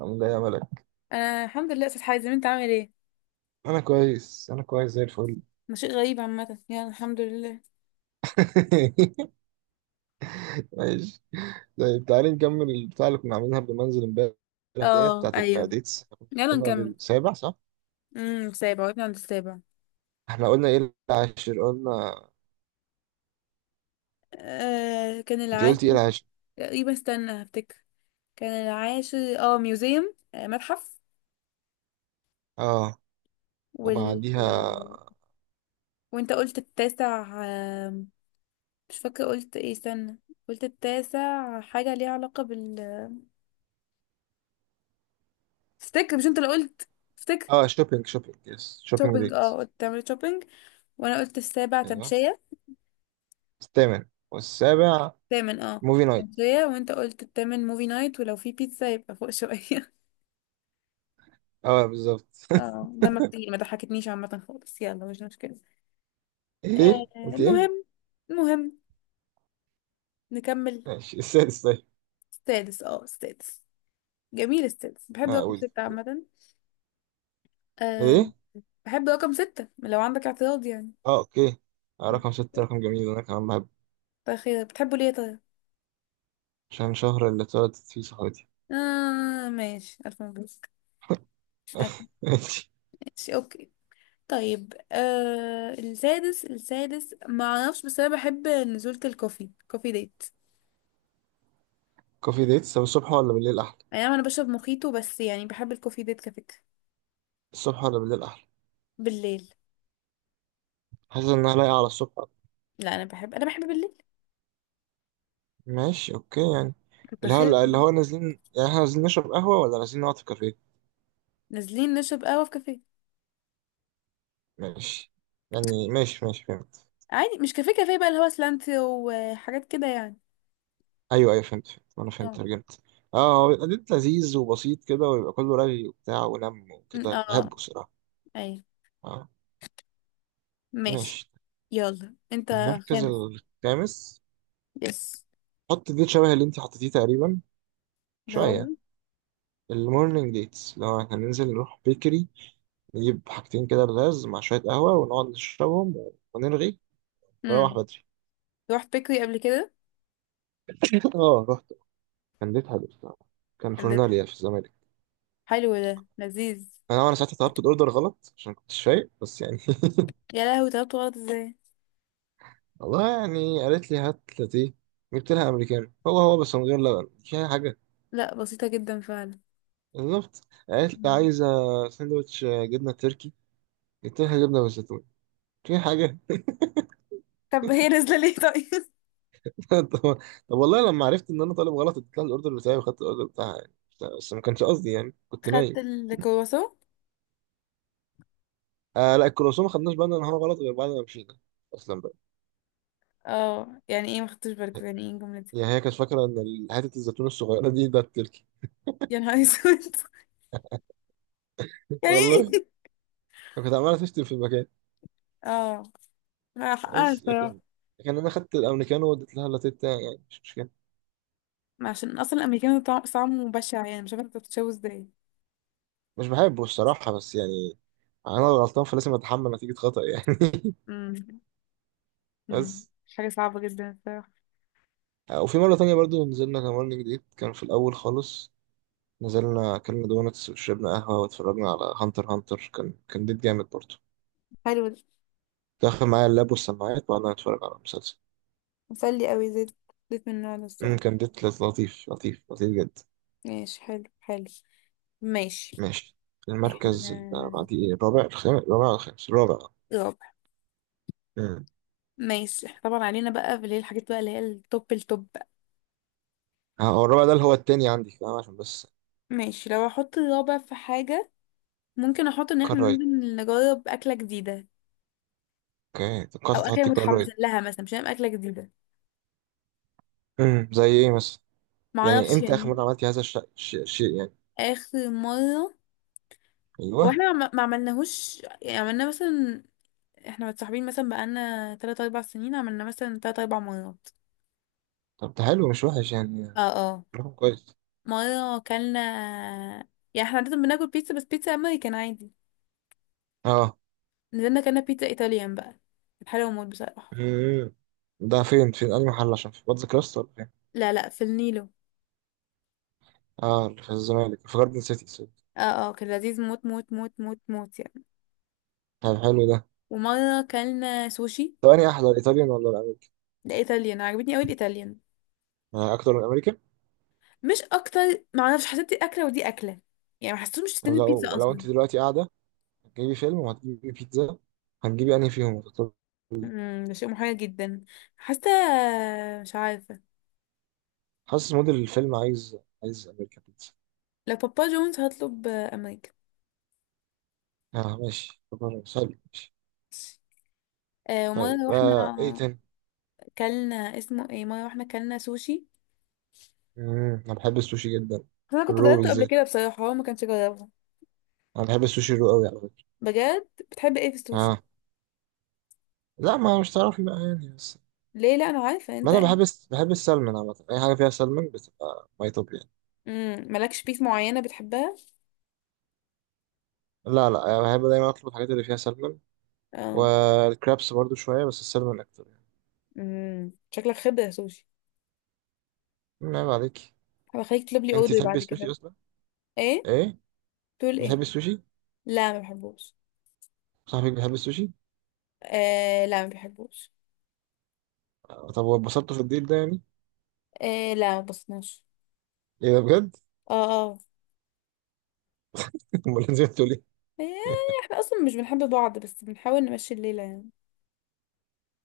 عامل ايه يا ملك؟ آه، الحمد لله يا استاذ حازم، انت عامل ايه؟ انا كويس، انا كويس زي الفل. ده شيء غريب عامه، يعني الحمد لله. ماشي. طيب، تعالي نكمل البتاع اللي كنا عاملينها قبل ما انزل امبارح. ديت اه، بتاعت ايوه. الديتس، إحنا كنا يلا وصلنا نكمل. للسابع، صح؟ سابع، وقفنا عند السابع. احنا قلنا ايه؟ العاشر، قلنا. آه، كان انت قلتي ايه؟ العاشر. العاشر. تقريبا، استنى هفتكر. كان العاشر، ميوزيوم، متحف. اه، وال وبعديها؟ وانت قلت التاسع، مش فاكره قلت ايه، استنى. قلت التاسع، حاجه ليها علاقه افتكر، مش انت اللي قلت؟ افتكر. اه، شوبينج، شوبينج، يس، شوبينج شوبينج، ديت. قلت تعمل شوبينج. وانا قلت السابع ايوه. تمشية. الثامن والسابع. تامن، اه. موفي نايت. تمشية، وانت قلت التامن موفي نايت، ولو في بيتزا يبقى فوق شوية. اه، بالظبط. اه، دمك تقيل، ما ضحكتنيش عامة خالص، يلا مش مشكلة. آه ايه؟ قلت ايه؟ المهم المهم نكمل. ماشي، السادس طيب. سادس. جميل، سادس. بحب اه، رقم قلت. ستة عامة. آه. ايه؟ بحب رقم ستة، لو عندك اعتراض يعني. اه، اوكي. آه، عندك رقم ستة اعتراض؟ رقم جميل، انا كمان. طيب، خير، بتحبه ليه طيب؟ عشان شهر اللي اتولدت فيه صحابتي. اه، ماشي، ألف مبروك. ألف. ماشي. ماشي، اوكي. طيب، السادس ما اعرفش، بس انا بحب نزولة كوفي ديت. كوفي ديتس، طب الصبح ولا بالليل أحلى؟ اي نعم، انا بشرب موخيتو، بس يعني بحب الكوفي ديت كفكرة. الصبح ولا بالليل أحلى؟ بالليل. حاسس إنها لايقة على الصبح. لا، انا بحب بالليل. ماشي، أوكي يعني. كنت اللي خايف. هو اللي هو نازلين يعني، إحنا نازلين نشرب قهوة ولا نازلين نقعد في كافيه؟ نازلين نشرب قهوة في كافيه. ماشي. يعني ماشي، ماشي، فهمت. عادي، مش كافيه كافيه بقى، اللي هو سلانتي وحاجات كده يعني. أيوه، أيوه، فهمت، فهمت، أنا فهمت، اه، ترجمت. أه، هو بيبقى ديت لذيذ وبسيط كده، ويبقى كله رغي وبتاع ونم وكده، اه. بحبه الصراحة. اي. أه. ماشي. ماشي. يلا انت. المركز خامس. الخامس. يس. حط ديت شبه اللي أنت حطيتيه تقريبا. اللي هو شوية. المورنينج ديتس، لو احنا ننزل نروح بيكري، نجيب حاجتين كده بلاز مع شوية قهوة ونقعد نشربهم، ونرغي، ونروح امم بدري. رحت بيكري قبل كده؟ اه، رحت. كان ديت حلو بصراحة. كان كان ده فورناليا في الزمالك. حلو، ده لذيذ. انا ساعتها طلبت الاوردر غلط عشان كنت شايف، بس يعني. يا لهوي، طلبت غلط ازاي؟ والله يعني، قالت لي هات لاتيه. جبت لها امريكانو، هو هو بس من غير لبن، مش اي حاجة. لا، بسيطة جدا فعلا. بالظبط. قالت لي آه. عايزة ساندوتش جبنة تركي، جبت لها جبنة بالزيتون. في حاجة. طب هي نازلة ليه طيب؟ طب طب والله، لما عرفت ان انا طالب غلط اديت لها الاوردر بتاعي وخدت الاوردر بتاعها يعني. بس ما كانش قصدي يعني، كنت خدت نايم. الكرواسون؟ آه لا، الكرواسون ما خدناش بالنا ان هو غلط غير بعد ما مشينا اصلا بقى. اه، يعني ايه ما خدتش بالك؟ يعني ايه الجملة دي؟ يعني هي كانت فاكره ان حته الزيتون الصغيره دي ده التركي. يا نهار اسود! يعني والله، ايه؟ كانت عماله تشتم في المكان. اه. لا، حقها بس الصراحة. لكن انا خدت الامريكانو واديت لها اللاتيه بتاعي يعني، مش مشكله. ما عشان اصلا الامريكان طعمه بشع، يعني مش عارفة انت بتتشوه ازاي. مش بحبه الصراحه، بس يعني انا الغلطان فلازم اتحمل نتيجه خطأ يعني. امم. أمم. بس حاجة صعبة جدا الصراحة. آه، وفي مره تانية برضو نزلنا، كمان جديد كان في الاول خالص. نزلنا، أكلنا دونتس وشربنا قهوة واتفرجنا على هانتر هانتر، كان ديت جامد برضه. حلو ده. كنت داخل معايا اللاب والسماعات، وقعدنا نتفرج على المسلسل. مسلي قوي زيت، زيت من النوع ده الصراحة. كان ديت لطيف، لطيف، لطيف جدا. ماشي، حلو حلو. ماشي. ماشي. احنا المركز اللي بعديه إيه؟ الرابع؟ الخامس؟ الرابع ولا الخامس؟ الرابع. رابع. أمم. ماشي، احنا طبعا علينا بقى اللي هي الحاجات بقى، اللي هي التوب التوب بقى. ها، هو الرابع ده اللي هو التاني عندي، فاهم؟ عشان بس. ماشي، لو احط الرابع في حاجة، ممكن احط ان احنا كرايت. ننزل نجرب اكلة جديدة. اوكي، توقعت او اكلة تحطي متحمسة كرايت. لها مثلا، مش هنعمل اكلة جديدة. زي ايه مثلا؟ يعني معرفش امتى اخر يعني. مرة عملتي هذا الشيء يعني؟ اخر مره. ايوه. واحنا ما عملناهوش، يعني عملنا مثلا. احنا متصاحبين مثلا بقالنا 3 4 سنين، عملنا مثلا 3 4 مرات. طب ده حلو، مش وحش يعني. اه، اه. رقم كويس. مره اكلنا. يعني احنا عاده بناكل بيتزا، بس بيتزا امريكان عادي. اه. نزلنا اكلنا بيتزا ايطاليان بقى. كانت حلوه موت بصراحه. مم. ده فين أي محل، عشان في باتزا كراست ولا فين؟ لا، لا، في النيلو. اه، اللي في الزمالك في جاردن سيتي، سوري. اه. اه، كان لذيذ، موت موت موت موت موت يعني. طب حلو ده. ومره اكلنا سوشي. طب أنهي أحلى، الإيطاليان ولا الأمريكان؟ ده ايطاليان، عجبتني قوي الايطاليان. آه، أكتر من الأمريكان؟ مش اكتر. معرفش، حسيت دي اكله ودي اكله. يعني ما حسيتهمش طب الاتنين بيتزا لو اصلا. أنت دلوقتي قاعدة، هتجيبي فيلم وهتجيبي بيتزا، هتجيبي أنهي فيهم؟ هتختاري إيه؟ ده شيء محير جدا. حاسه. مش عارفه. حاسس موديل الفيلم عايز أمريكان بيتزا. لو بابا جونز هطلب، آه، امريكا. اه ماشي، طب سهل، ماشي. آه، ومره طيب، رحنا. إيه تاني؟ كلنا اسمه ايه، مره رحنا كلنا سوشي. مم. أنا بحب السوشي جدا. بس انا كنت الرو جربته قبل بالذات. كده بصراحه، هو ما كانش جربه. أنا بحب السوشي الرو أوي، على فكرة. بجد، بتحب ايه في السوشي؟ اه لا، ما مش تعرفي بقى يعني، بس ليه؟ لا، انا عارفه ما انت. انا بحب بحب السلمون عامة، اي حاجة فيها سلمون بتبقى ماي توب يعني. مالكش بيس معينه بتحبها؟ لا، لا، يعني بحب دايما اطلب الحاجات اللي فيها سلمون. اه. والكرابس برضو شوية، بس السلمون اكتر يعني. شكلك خبره سوشي. مم، عيب عليك. هبخليك تطلب لي انت اوردر تحبي بعد كده السوشي بقى. اصلا؟ ايه؟ ايه؟ تقول ايه؟ بتحبي السوشي؟ لا، ما بحبوش. صاحبك بيحب السوشي؟ آه، لا، ما بحبوش. آه، طب واتبسطتوا في الديل ده يعني؟ آه، لا، ما بصناش. ايه ده بجد؟ اه، اه. امال نزلتوا ليه؟ يعني احنا اصلا مش بنحب بعض، بس بنحاول نمشي الليله يعني.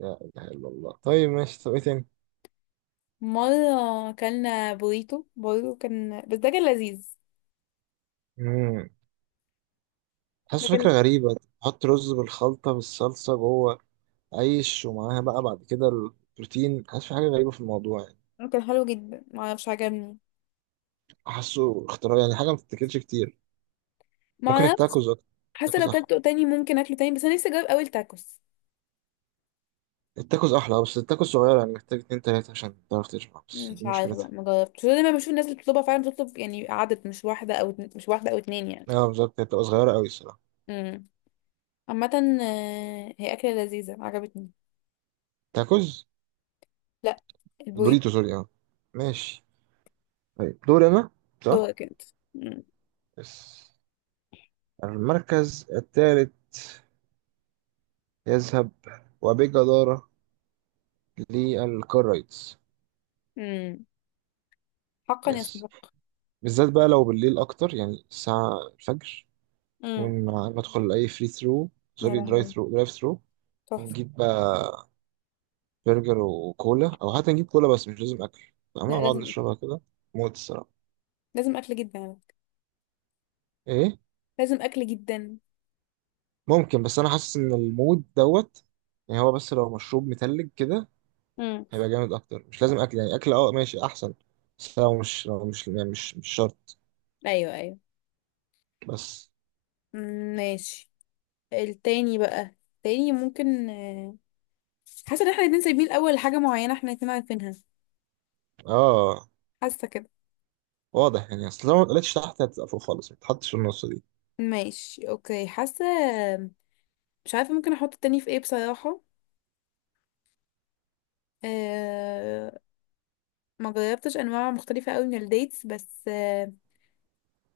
لا اله الا الله، طيب ماشي، طب ايه تاني؟ مره اكلنا بوريتو برضه، كان بس ده كان لذيذ. امم ده حاسس فكرة كان غريبة. تحط رز بالخلطة، بالصلصة جوه، عيش، ومعاها بقى بعد كده البروتين، حاسس في حاجة غريبة في الموضوع يعني. كان حلو جدا، ما اعرفش عجبني. حاسه اختراع يعني، حاجه ما بتتاكلش كتير. ما ممكن اعرفش. التاكوز اكتر. حاسه التاكوز لو احلى. كلته تاني ممكن اكله تاني، بس انا نفسي اجرب اول تاكوس. التاكوز احلى، آه، بس التاكوز صغيره يعني، محتاج اتنين تلاته عشان تعرف تشبع، بس دي مش عارفه بقى، مشكلتها. ما جربتش، دايما بشوف الناس اللي بتطلبها فعلا بتطلب يعني عدد، مش واحده او مش واحده او اتنين يعني. اه بالظبط، هي بتبقى صغيره قوي الصراحه. امم. عامه. آه، هي اكله لذيذه عجبتني. تاكوز. لا. البوريتو. البوريتو، سوري، اه. ماشي. طيب، دور انا، صح. دورك انت. امم. بس، المركز الثالث يذهب، وبجدارة، للكرايتس. أمم. حقا يس. يستحق. بالذات بقى لو بالليل أكتر، يعني الساعة الفجر، امم. ونحاول ندخل أي فري ثرو، يا سوري، درايف لهوي. ثرو، درايف ثرو. تحفة. ونجيب بقى برجر وكولا، او حتى نجيب كولا بس مش لازم اكل، فاهمة؟ لا، نقعد لازم أكل. نشربها كده. موت الصراحة. لازم أكل جدا على فكرة. ايه؟ لازم أكل جدا. ممكن، بس انا حاسس ان المود دوت. يعني هو، بس لو مشروب متلج كده امم. هيبقى جامد اكتر، مش لازم اكل، يعني اكل اه ماشي احسن. بس لو مش يعني مش شرط. أيوه، أيوه. بس. مم، ماشي. التاني بقى، التاني ممكن، حاسة إن احنا الاتنين سايبين الأول حاجة معينة، احنا الاتنين عارفينها. اه، حاسة كده. واضح يعني، اصل لو ما اتقلتش تحت هتبقى فوق خالص، ما تتحطش في النص دي. ماشي، أوكي، حاسة. مش عارفة ممكن أحط التاني في ايه بصراحة. أه... ما جربتش أنواع مختلفة أوي من الديتس، بس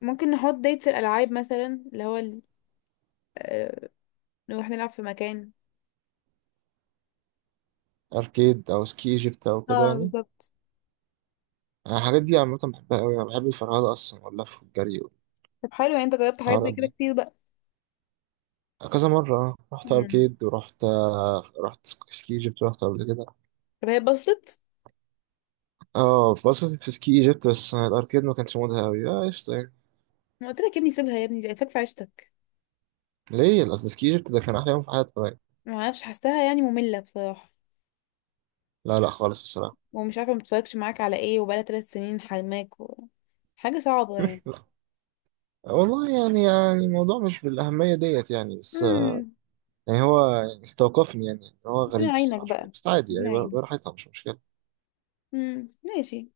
ممكن نحط ديتس الألعاب مثلا، اللي هو أه... نروح نلعب في مكان. اركيد او سكي ايجيبت او كده اه، يعني؟ بالظبط. أنا الحاجات دي عامة بحبها قوي، انا بحب الفرهدة اصلا واللف والجري طب، حلو، يعني انت جربت حاجات زي والحوارات كده دي. كتير بقى. كذا مرة، اه رحت مم. أركيد، ورحت آه، رحت سكي ايجيبت، رحت قبل كده. طب هي اتبسطت؟ اه اتبسطت في سكي ايجيبت، بس الأركيد ما كانش مودها أوي، اه قشطة يعني. ما قلت لك يا ابني، سيبها يا ابني، دي فاك في عيشتك. ليه؟ أصل سكي ايجيبت ده كان أحلى يوم في حياتي يعني. ما اعرفش، حاساها يعني ممله بصراحه. لا، لا، خالص الصراحة. ومش عارفه متفرجش معاك على ايه، وبقالها 3 سنين حرماك و... حاجه صعبه يعني. لا، والله يعني الموضوع مش بالأهمية ديت يعني، بس آه، امم يعني هو يعني استوقفني يعني، هو ربنا غريب يعينك الصراحة شوية، بقى. بس عادي يعني، ربنا يعينك. براحتها مش مشكلة. ماشي.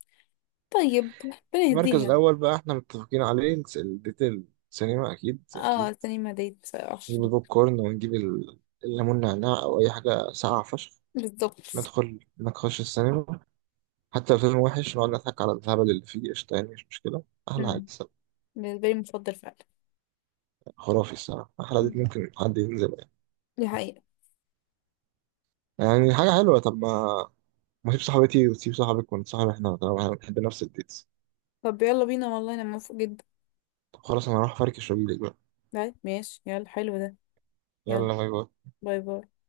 طيب، ربنا المركز يهديها. الأول بقى احنا متفقين عليه، الديتيل، سينما، أكيد، أكيد. اه، سليم هديت بصراحه. نجيب البوب كورن ونجيب الليمون نعناع أو أي حاجة ساقعة فشخ. بالظبط. ندخل نخش السينما، حتى لو فيلم وحش نقعد نضحك على الهبل اللي فيه، قشطة يعني، مش مشكلة. أحلى عادي امم الصراحة. بالنسبه لي مفضل فعلا. خرافي الصراحة، أحلى عادي، مم. ممكن حد ينزل يعني. دي حقيقه. يعني حاجة حلوة، طب ما تسيب صاحبتي وتسيب صاحبك ونتصاحب احنا، طالما احنا بنحب نفس الديتس. طب، يلا بينا، والله انا موافقه جدا. طب خلاص، أنا هروح أفركش وأجيلك بقى. طيب، ماشي، يلا حلو ده. يلا. يلا، باي باي. باي باي.